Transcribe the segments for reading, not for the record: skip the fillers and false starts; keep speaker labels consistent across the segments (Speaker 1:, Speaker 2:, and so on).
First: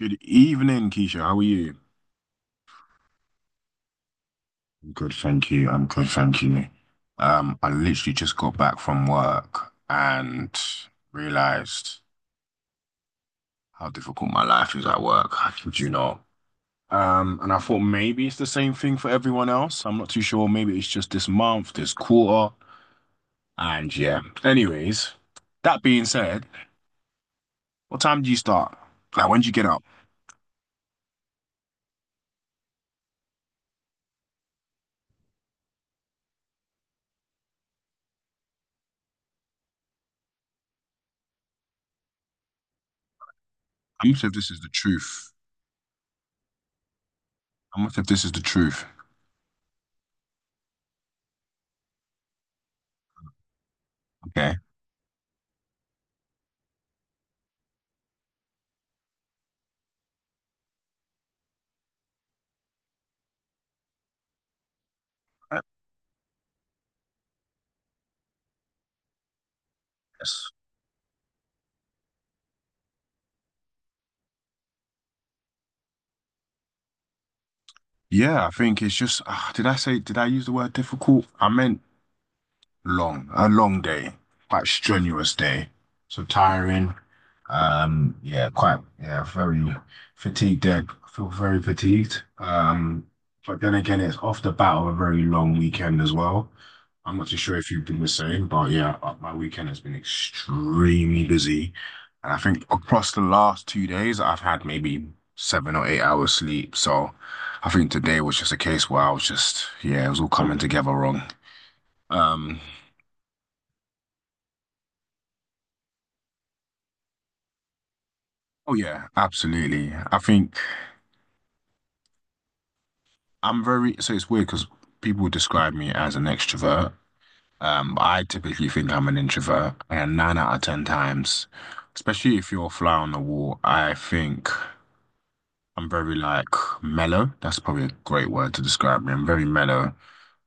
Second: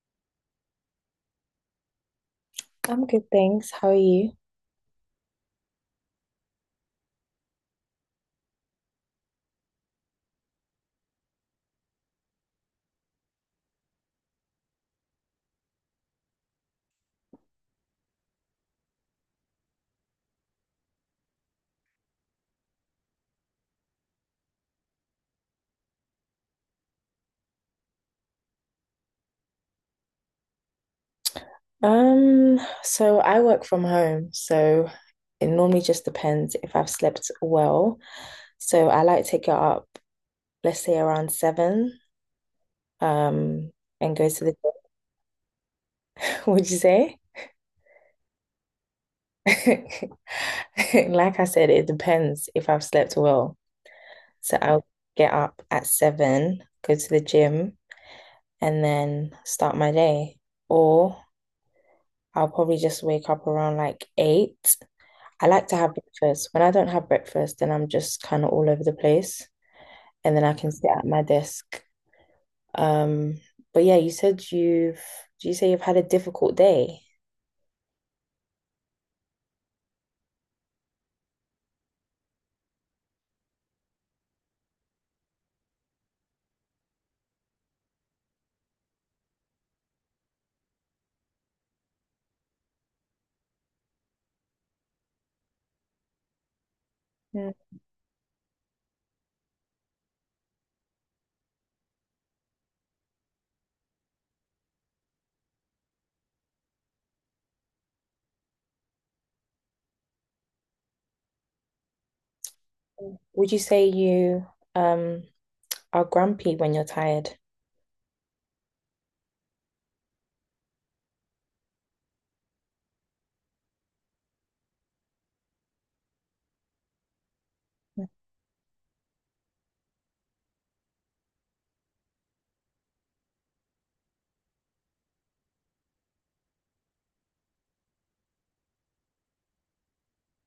Speaker 1: Good evening, Keisha. How are you?
Speaker 2: I'm good, thanks. How are you?
Speaker 1: Good, thank you. I'm good, thank you. I literally just got back from work and realized how difficult my life is at work. I kid you not. And I thought maybe it's the same thing for everyone else. I'm not too sure. Maybe it's just this month, this quarter. And yeah. Anyways, that being said, what time do you start? Like, when do you get up?
Speaker 2: So I work from home, so it normally just depends if I've slept well. So I like to get up, let's say around seven, um,
Speaker 1: I'm
Speaker 2: and
Speaker 1: not sure
Speaker 2: go
Speaker 1: if
Speaker 2: to
Speaker 1: this
Speaker 2: the
Speaker 1: is the truth.
Speaker 2: Would you say?
Speaker 1: I'm not sure if this is the truth.
Speaker 2: Like I said, it depends if I've slept well.
Speaker 1: Okay.
Speaker 2: So I'll get up at seven, go to the gym, and then start my day. Or I'll probably just wake up around like eight. I like to have breakfast. When I don't have breakfast, then I'm just kind of all over the place, and then
Speaker 1: Yes.
Speaker 2: I can sit at my desk. Um, but yeah, you said you've, do you say you've had a difficult day?
Speaker 1: Yeah, I think it's just, did I use the word difficult? I meant a long day, quite strenuous day. So tiring. Yeah, quite, yeah, very fatigued there. I feel very fatigued. But then again, it's off the bat of a very long weekend as well. I'm not too
Speaker 2: Mm.
Speaker 1: sure if you've been the same, but yeah, my weekend has been extremely busy. And I think across the last 2 days, I've had maybe 7 or 8 hours sleep. So I think today was just a case where I was just, yeah, it was all coming together wrong. Um,
Speaker 2: Would you say you um are grumpy when you're tired?
Speaker 1: Oh yeah, absolutely. I think so it's weird because people describe me as an extrovert. But I typically think I'm an introvert, and nine out of ten times, especially if you're a fly on the wall, I think I'm very like mellow. That's probably a great word to describe me. I'm very mellow,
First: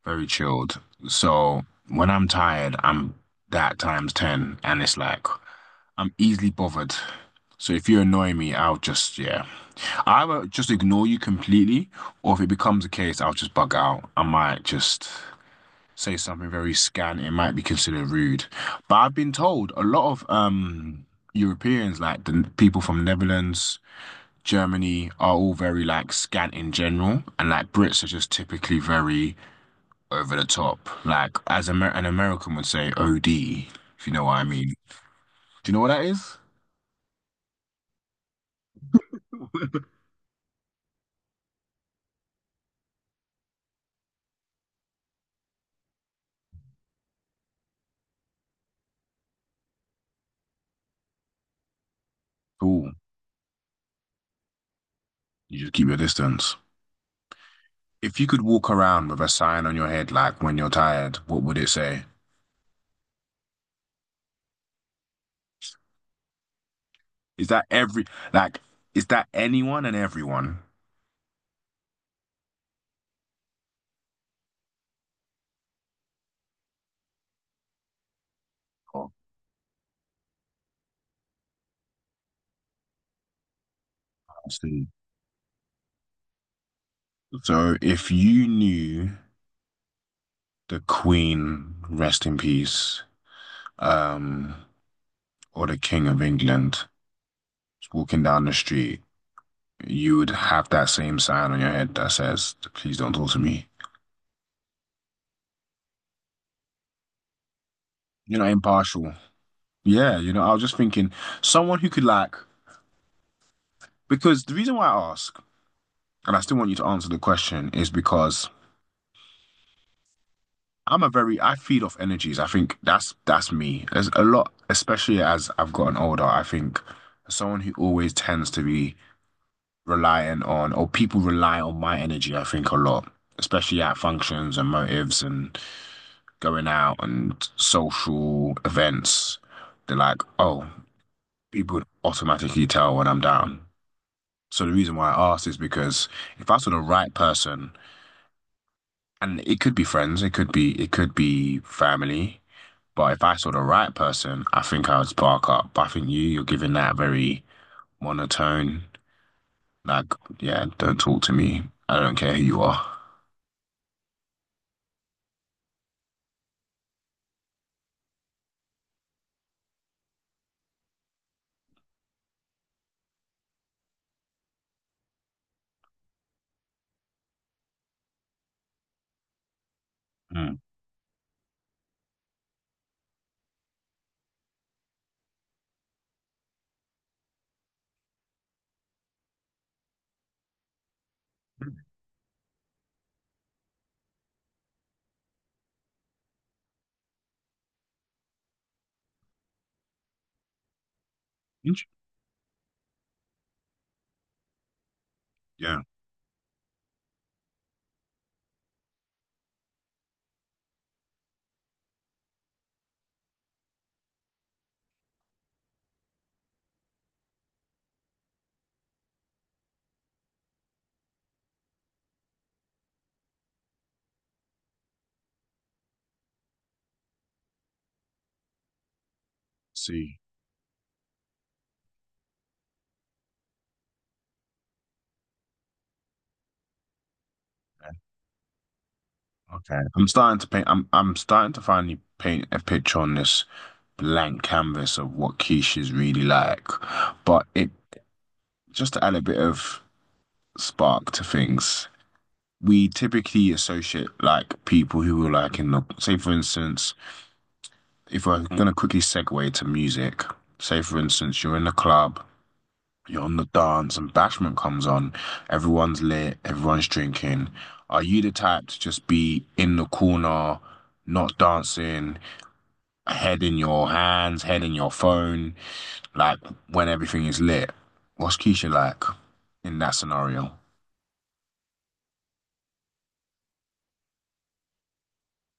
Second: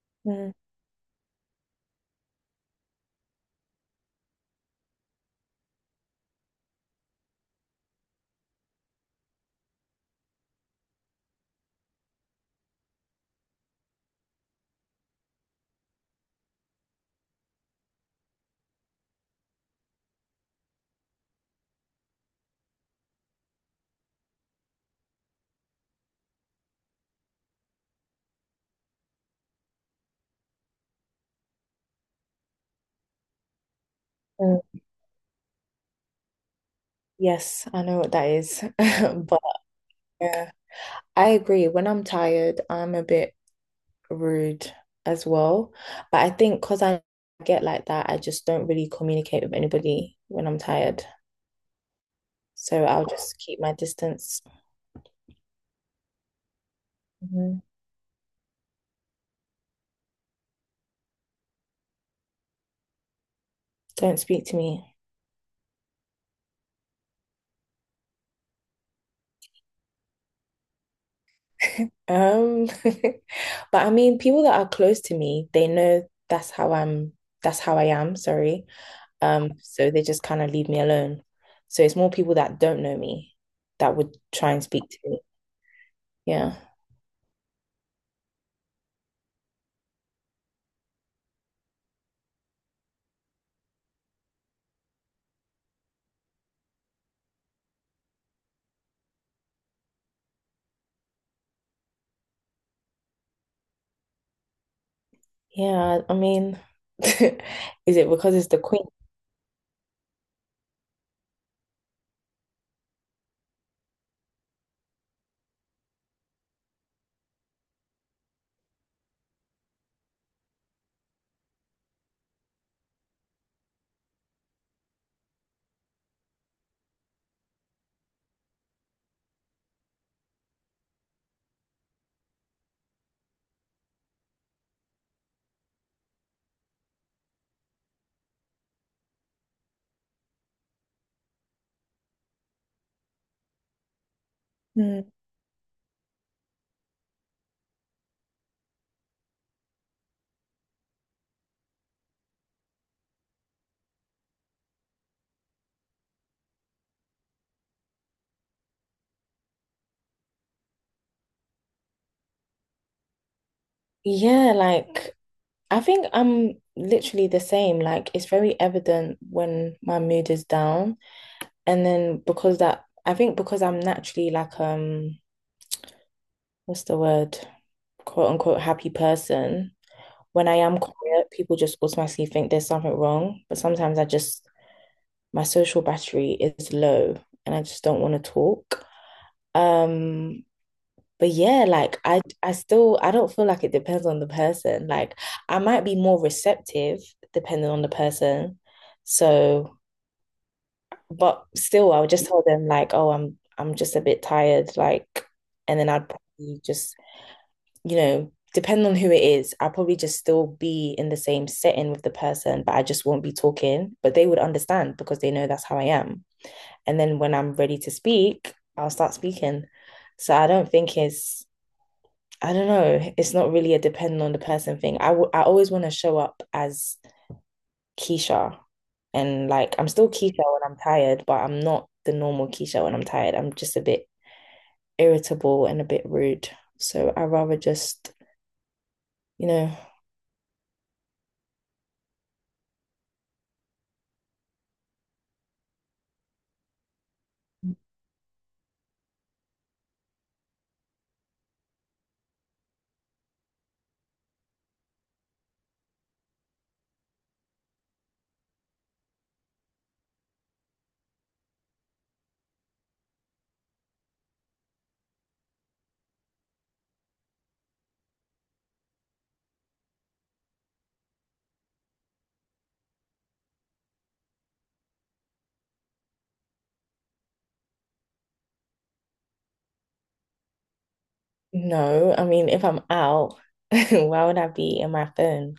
Speaker 1: very
Speaker 2: Mm.
Speaker 1: chilled. So when I'm tired, I'm that times ten, and it's like I'm easily bothered. So if you annoy me, I'll just, yeah. I will just ignore you completely, or if it becomes a case, I'll just bug out. I might just say something very scant. It might be considered rude. But I've been told a lot of Europeans, like people from Netherlands, Germany, are all very like scant in general, and like Brits are just typically very over the top. Like as Amer an American would say, OD, if you know what I
Speaker 2: Mm.
Speaker 1: mean. Do you know what that is?
Speaker 2: Yes, I know what that is. But uh, I agree. When I'm tired, I'm a bit rude as well. But I think because I get like that, I just don't really communicate with anybody when I'm tired. So
Speaker 1: Cool.
Speaker 2: I'll just keep my distance.
Speaker 1: You just keep your distance.
Speaker 2: Mhm.
Speaker 1: If you could walk around with a sign on your head, like when you're tired, what would it say?
Speaker 2: Don't speak to me.
Speaker 1: Is that every, like, is that anyone and everyone?
Speaker 2: Um, but I mean, people that are close to me, they know that's how I'm, that's how I am, sorry.
Speaker 1: Oh,
Speaker 2: So they just kind of leave me alone. So it's more people that don't know me that would
Speaker 1: I
Speaker 2: try and speak
Speaker 1: see.
Speaker 2: to me. Yeah.
Speaker 1: So if you knew the Queen, rest in peace, um, or the King of England was walking down the street, you would have that same sign on your head that says, please don't talk to me.
Speaker 2: Yeah, I mean, is it because
Speaker 1: You're
Speaker 2: it's
Speaker 1: not
Speaker 2: the queen?
Speaker 1: impartial. Yeah, you know, I was just thinking someone who could like, because the reason why I ask, and I still want you to answer the question, is because I'm a very I feed off energies. I think that's me. There's a lot, especially as I've gotten older. I think someone who always tends to be reliant on, or people rely on my energy. I think a lot, especially at functions and motives and going out and social events. They're like, oh, people automatically tell when I'm down. So the reason why I asked is because if I saw the right person. And it could be friends, it could be family. But if I saw the right person, I think I would spark up. But I think you're giving that very monotone, like, yeah, don't talk to me. I don't care who you are.
Speaker 2: Yeah, like I think I'm literally the same. Like it's very evident when my mood is down. And then because that I think because I'm naturally like what's the word? Quote unquote happy person. When I
Speaker 1: Hmm.
Speaker 2: am quiet, people just automatically think there's something wrong. But sometimes I just my social battery is low and I just don't want to talk. Um, but yeah, like I still I don't feel like it depends on the person. Like I might be more receptive depending on the person. So, but
Speaker 1: Int-
Speaker 2: still I would just tell them like, "Oh, I'm just a bit tired." Like
Speaker 1: Yeah,
Speaker 2: and then I'd probably just, you know, depending on who it is, I'll probably just still be in the same setting with the person, but I just won't be talking, but they would understand because they know that's how I am. And then when I'm ready to speak, I'll start speaking. So I don't think it's I don't know. It's not really a dependent on the person thing. I always want to show up as Keisha. And like, I'm still
Speaker 1: see.
Speaker 2: Keisha when I'm tired, but I'm not the normal Keisha when I'm tired. I'm just a bit irritable and a bit rude. So I rather just, you know,
Speaker 1: Okay. I'm starting to paint I'm starting to finally paint a picture on this blank canvas of what Keisha's really like. But it Just to add a bit of spark to things, we typically associate like people who are like in the say, for instance, if we're gonna quickly segue to music, say for instance, you're in the club, you're on the dance and bashment comes on, everyone's lit, everyone's drinking. Are you the type to just be in the corner, not dancing, head in your hands, head in your phone, like when everything is lit, what's Keisha like in that scenario?
Speaker 2: no. I mean, if I'm out, why would I be in my phone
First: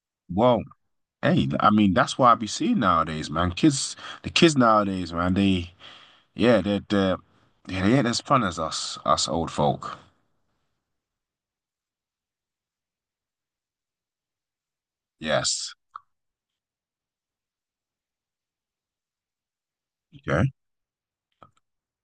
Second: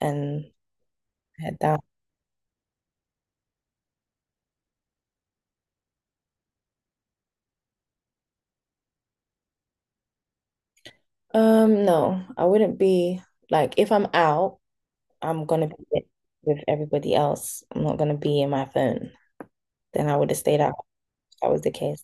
Speaker 2: and
Speaker 1: Well, hey,
Speaker 2: head
Speaker 1: I
Speaker 2: down?
Speaker 1: mean that's what I be seeing nowadays, man. The kids nowadays, man. They, yeah, they're yeah, they ain't as fun as us old folk.
Speaker 2: No, I wouldn't be like, if I'm out, I'm gonna
Speaker 1: Yes.
Speaker 2: be with everybody else. I'm not gonna be in my phone. Then I would have
Speaker 1: Okay.
Speaker 2: stayed out. That was the case.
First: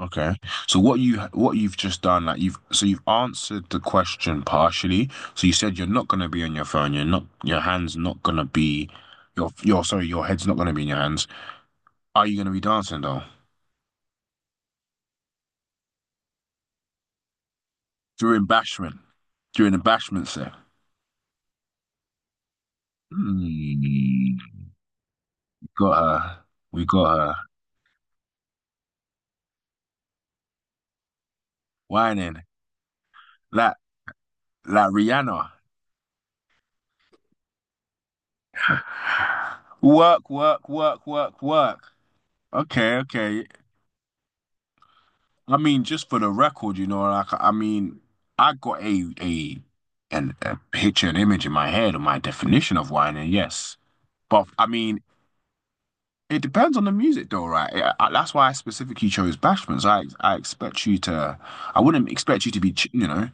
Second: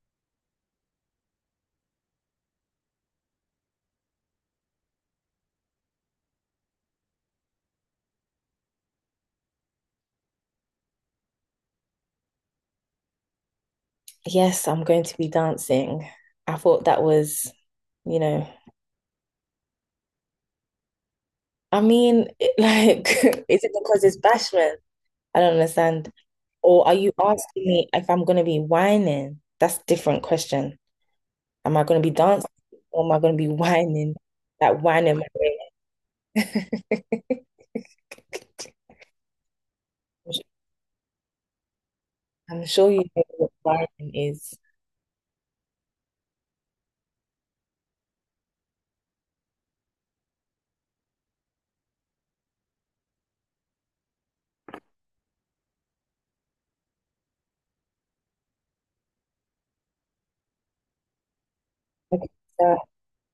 Speaker 1: Okay. So what you've just done, like you've, so you've answered the question partially. So you said you're not gonna be on your phone. You're not. Your hands not gonna be. Your sorry. Your head's not gonna be in your hands. Are you gonna be dancing though
Speaker 2: Yes, I'm going to be dancing. I thought that was, you
Speaker 1: during
Speaker 2: know,
Speaker 1: bashment? During the bashment set?
Speaker 2: I mean, it, like, is it because it's
Speaker 1: Hmm.
Speaker 2: bashment? I don't
Speaker 1: Got
Speaker 2: understand.
Speaker 1: her. We
Speaker 2: Or are you
Speaker 1: got her
Speaker 2: asking me if I'm going to be whining? That's a different question. Am I going to be
Speaker 1: whining.
Speaker 2: dancing or am I going to be
Speaker 1: Like
Speaker 2: whining? Like
Speaker 1: like
Speaker 2: whining. My
Speaker 1: Rihanna.
Speaker 2: way?
Speaker 1: Work, work, work, work, work.
Speaker 2: I'm sure
Speaker 1: Okay,
Speaker 2: you know
Speaker 1: okay.
Speaker 2: what wiring is.
Speaker 1: I mean, just for the record, you know, like I mean, I got a an a picture, an image in my head of my definition of wine, and yes, but I mean, it depends on the music, though, right? That's why I specifically chose Bashmans. I expect you to, I wouldn't
Speaker 2: Okay,
Speaker 1: expect you to be,
Speaker 2: so,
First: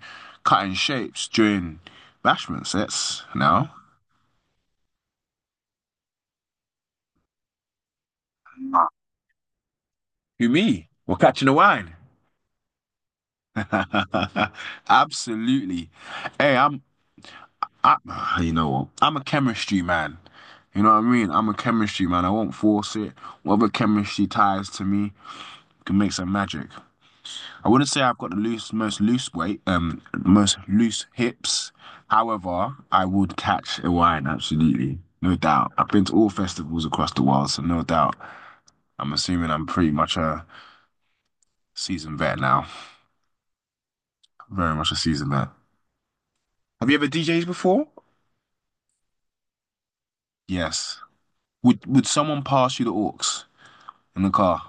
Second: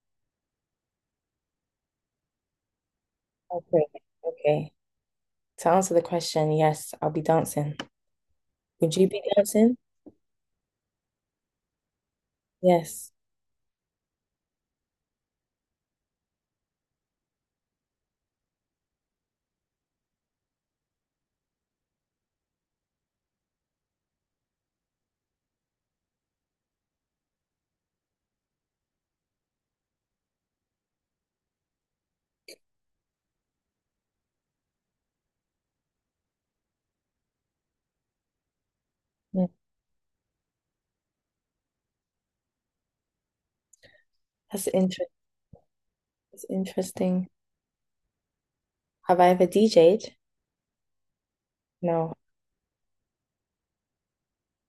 Speaker 1: cutting shapes during Bashmans. That's now.
Speaker 2: okay, okay. To answer the question, yes, I'll be dancing. Would you be dancing?
Speaker 1: You me? We're catching the wine.
Speaker 2: Yes.
Speaker 1: Absolutely. Hey, I, you know what? I'm a chemistry man. You know what I mean? I'm a chemistry man. I won't force it. Whatever chemistry ties to me can make some magic. I wouldn't say I've got the loose most loose weight, most loose hips. However, I would catch a wine, absolutely. No doubt. I've been to all festivals across the world, so no doubt. I'm
Speaker 2: Yeah.
Speaker 1: assuming I'm pretty much a seasoned vet now.
Speaker 2: That's
Speaker 1: Very much a
Speaker 2: inter
Speaker 1: seasoned vet.
Speaker 2: that's
Speaker 1: Have you ever
Speaker 2: interesting.
Speaker 1: DJed before?
Speaker 2: Have I ever DJ'd?
Speaker 1: Yes. Would
Speaker 2: No.
Speaker 1: someone pass you the aux in the car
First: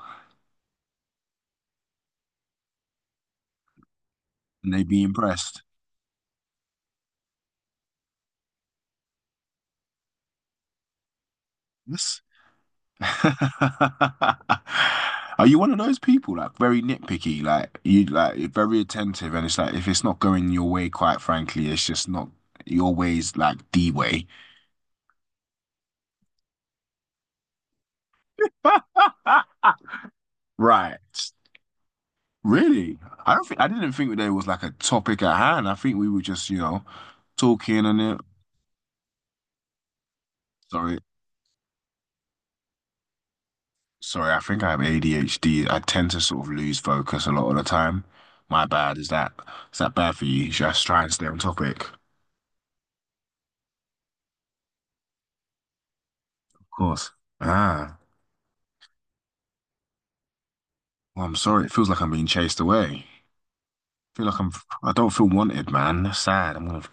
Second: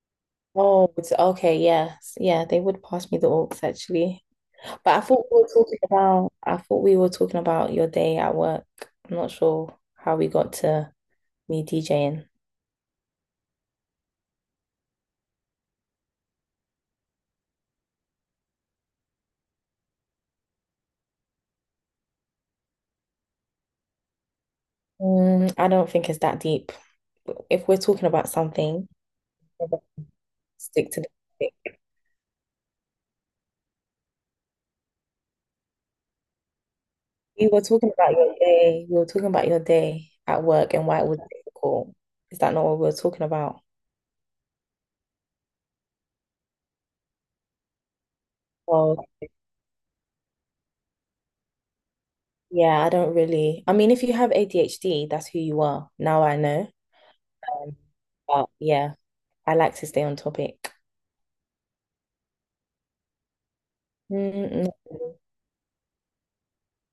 Speaker 2: Oh, it's okay, yes. Yeah, they would pass me the aux actually.
Speaker 1: and they'd
Speaker 2: But
Speaker 1: be impressed?
Speaker 2: I thought we were talking about your day at work. I'm not sure how we got to me
Speaker 1: Yes.
Speaker 2: DJing.
Speaker 1: Are you one of those people like very nitpicky, like you like you're very attentive, and it's like if it's not going your way, quite frankly, it's just not your way's like the way.
Speaker 2: Mm, I don't think it's that deep. If we're talking about something, stick
Speaker 1: Right.
Speaker 2: to the topic.
Speaker 1: Really? I didn't think there was like a topic at hand. I think we were just,
Speaker 2: We were
Speaker 1: talking
Speaker 2: talking
Speaker 1: and
Speaker 2: about
Speaker 1: it.
Speaker 2: your day. We were talking about your day at work and
Speaker 1: Sorry.
Speaker 2: why it was difficult. Is that not what we were talking about?
Speaker 1: Sorry, I think I have ADHD. I tend to sort of lose focus a lot of the time. My bad.
Speaker 2: Well,
Speaker 1: Is that bad for you? Should I just try and stay on topic?
Speaker 2: yeah, I don't really. I mean, if you have ADHD, that's who you are. Now I
Speaker 1: Of
Speaker 2: know.
Speaker 1: course.
Speaker 2: Um,
Speaker 1: Ah,
Speaker 2: but yeah, I like to stay on topic.
Speaker 1: well, I'm sorry. It feels like I'm being chased away. I feel like I'm.
Speaker 2: Mm, no.
Speaker 1: I don't feel wanted, man. That's sad. I'm gonna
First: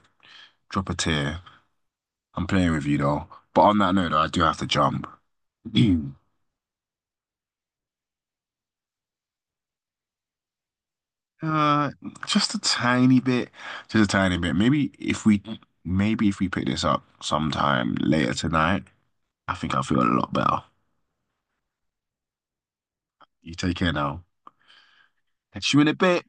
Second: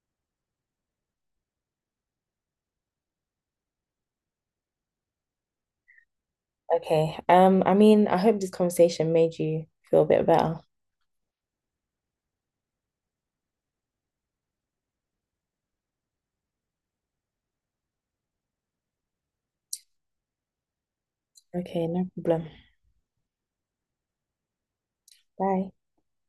Speaker 1: drop a tear. I'm playing with you though. But on that note, though, I do have to jump.
Speaker 2: Okay. I mean, I hope this conversation made you feel a bit better.
Speaker 1: Uh, just a tiny bit. Just a tiny bit. Maybe if we pick this up sometime later tonight, I think I'll feel a lot better.
Speaker 2: Okay, no problem.
Speaker 1: You take care now.
Speaker 2: Bye.
Speaker 1: Je me l'ai pas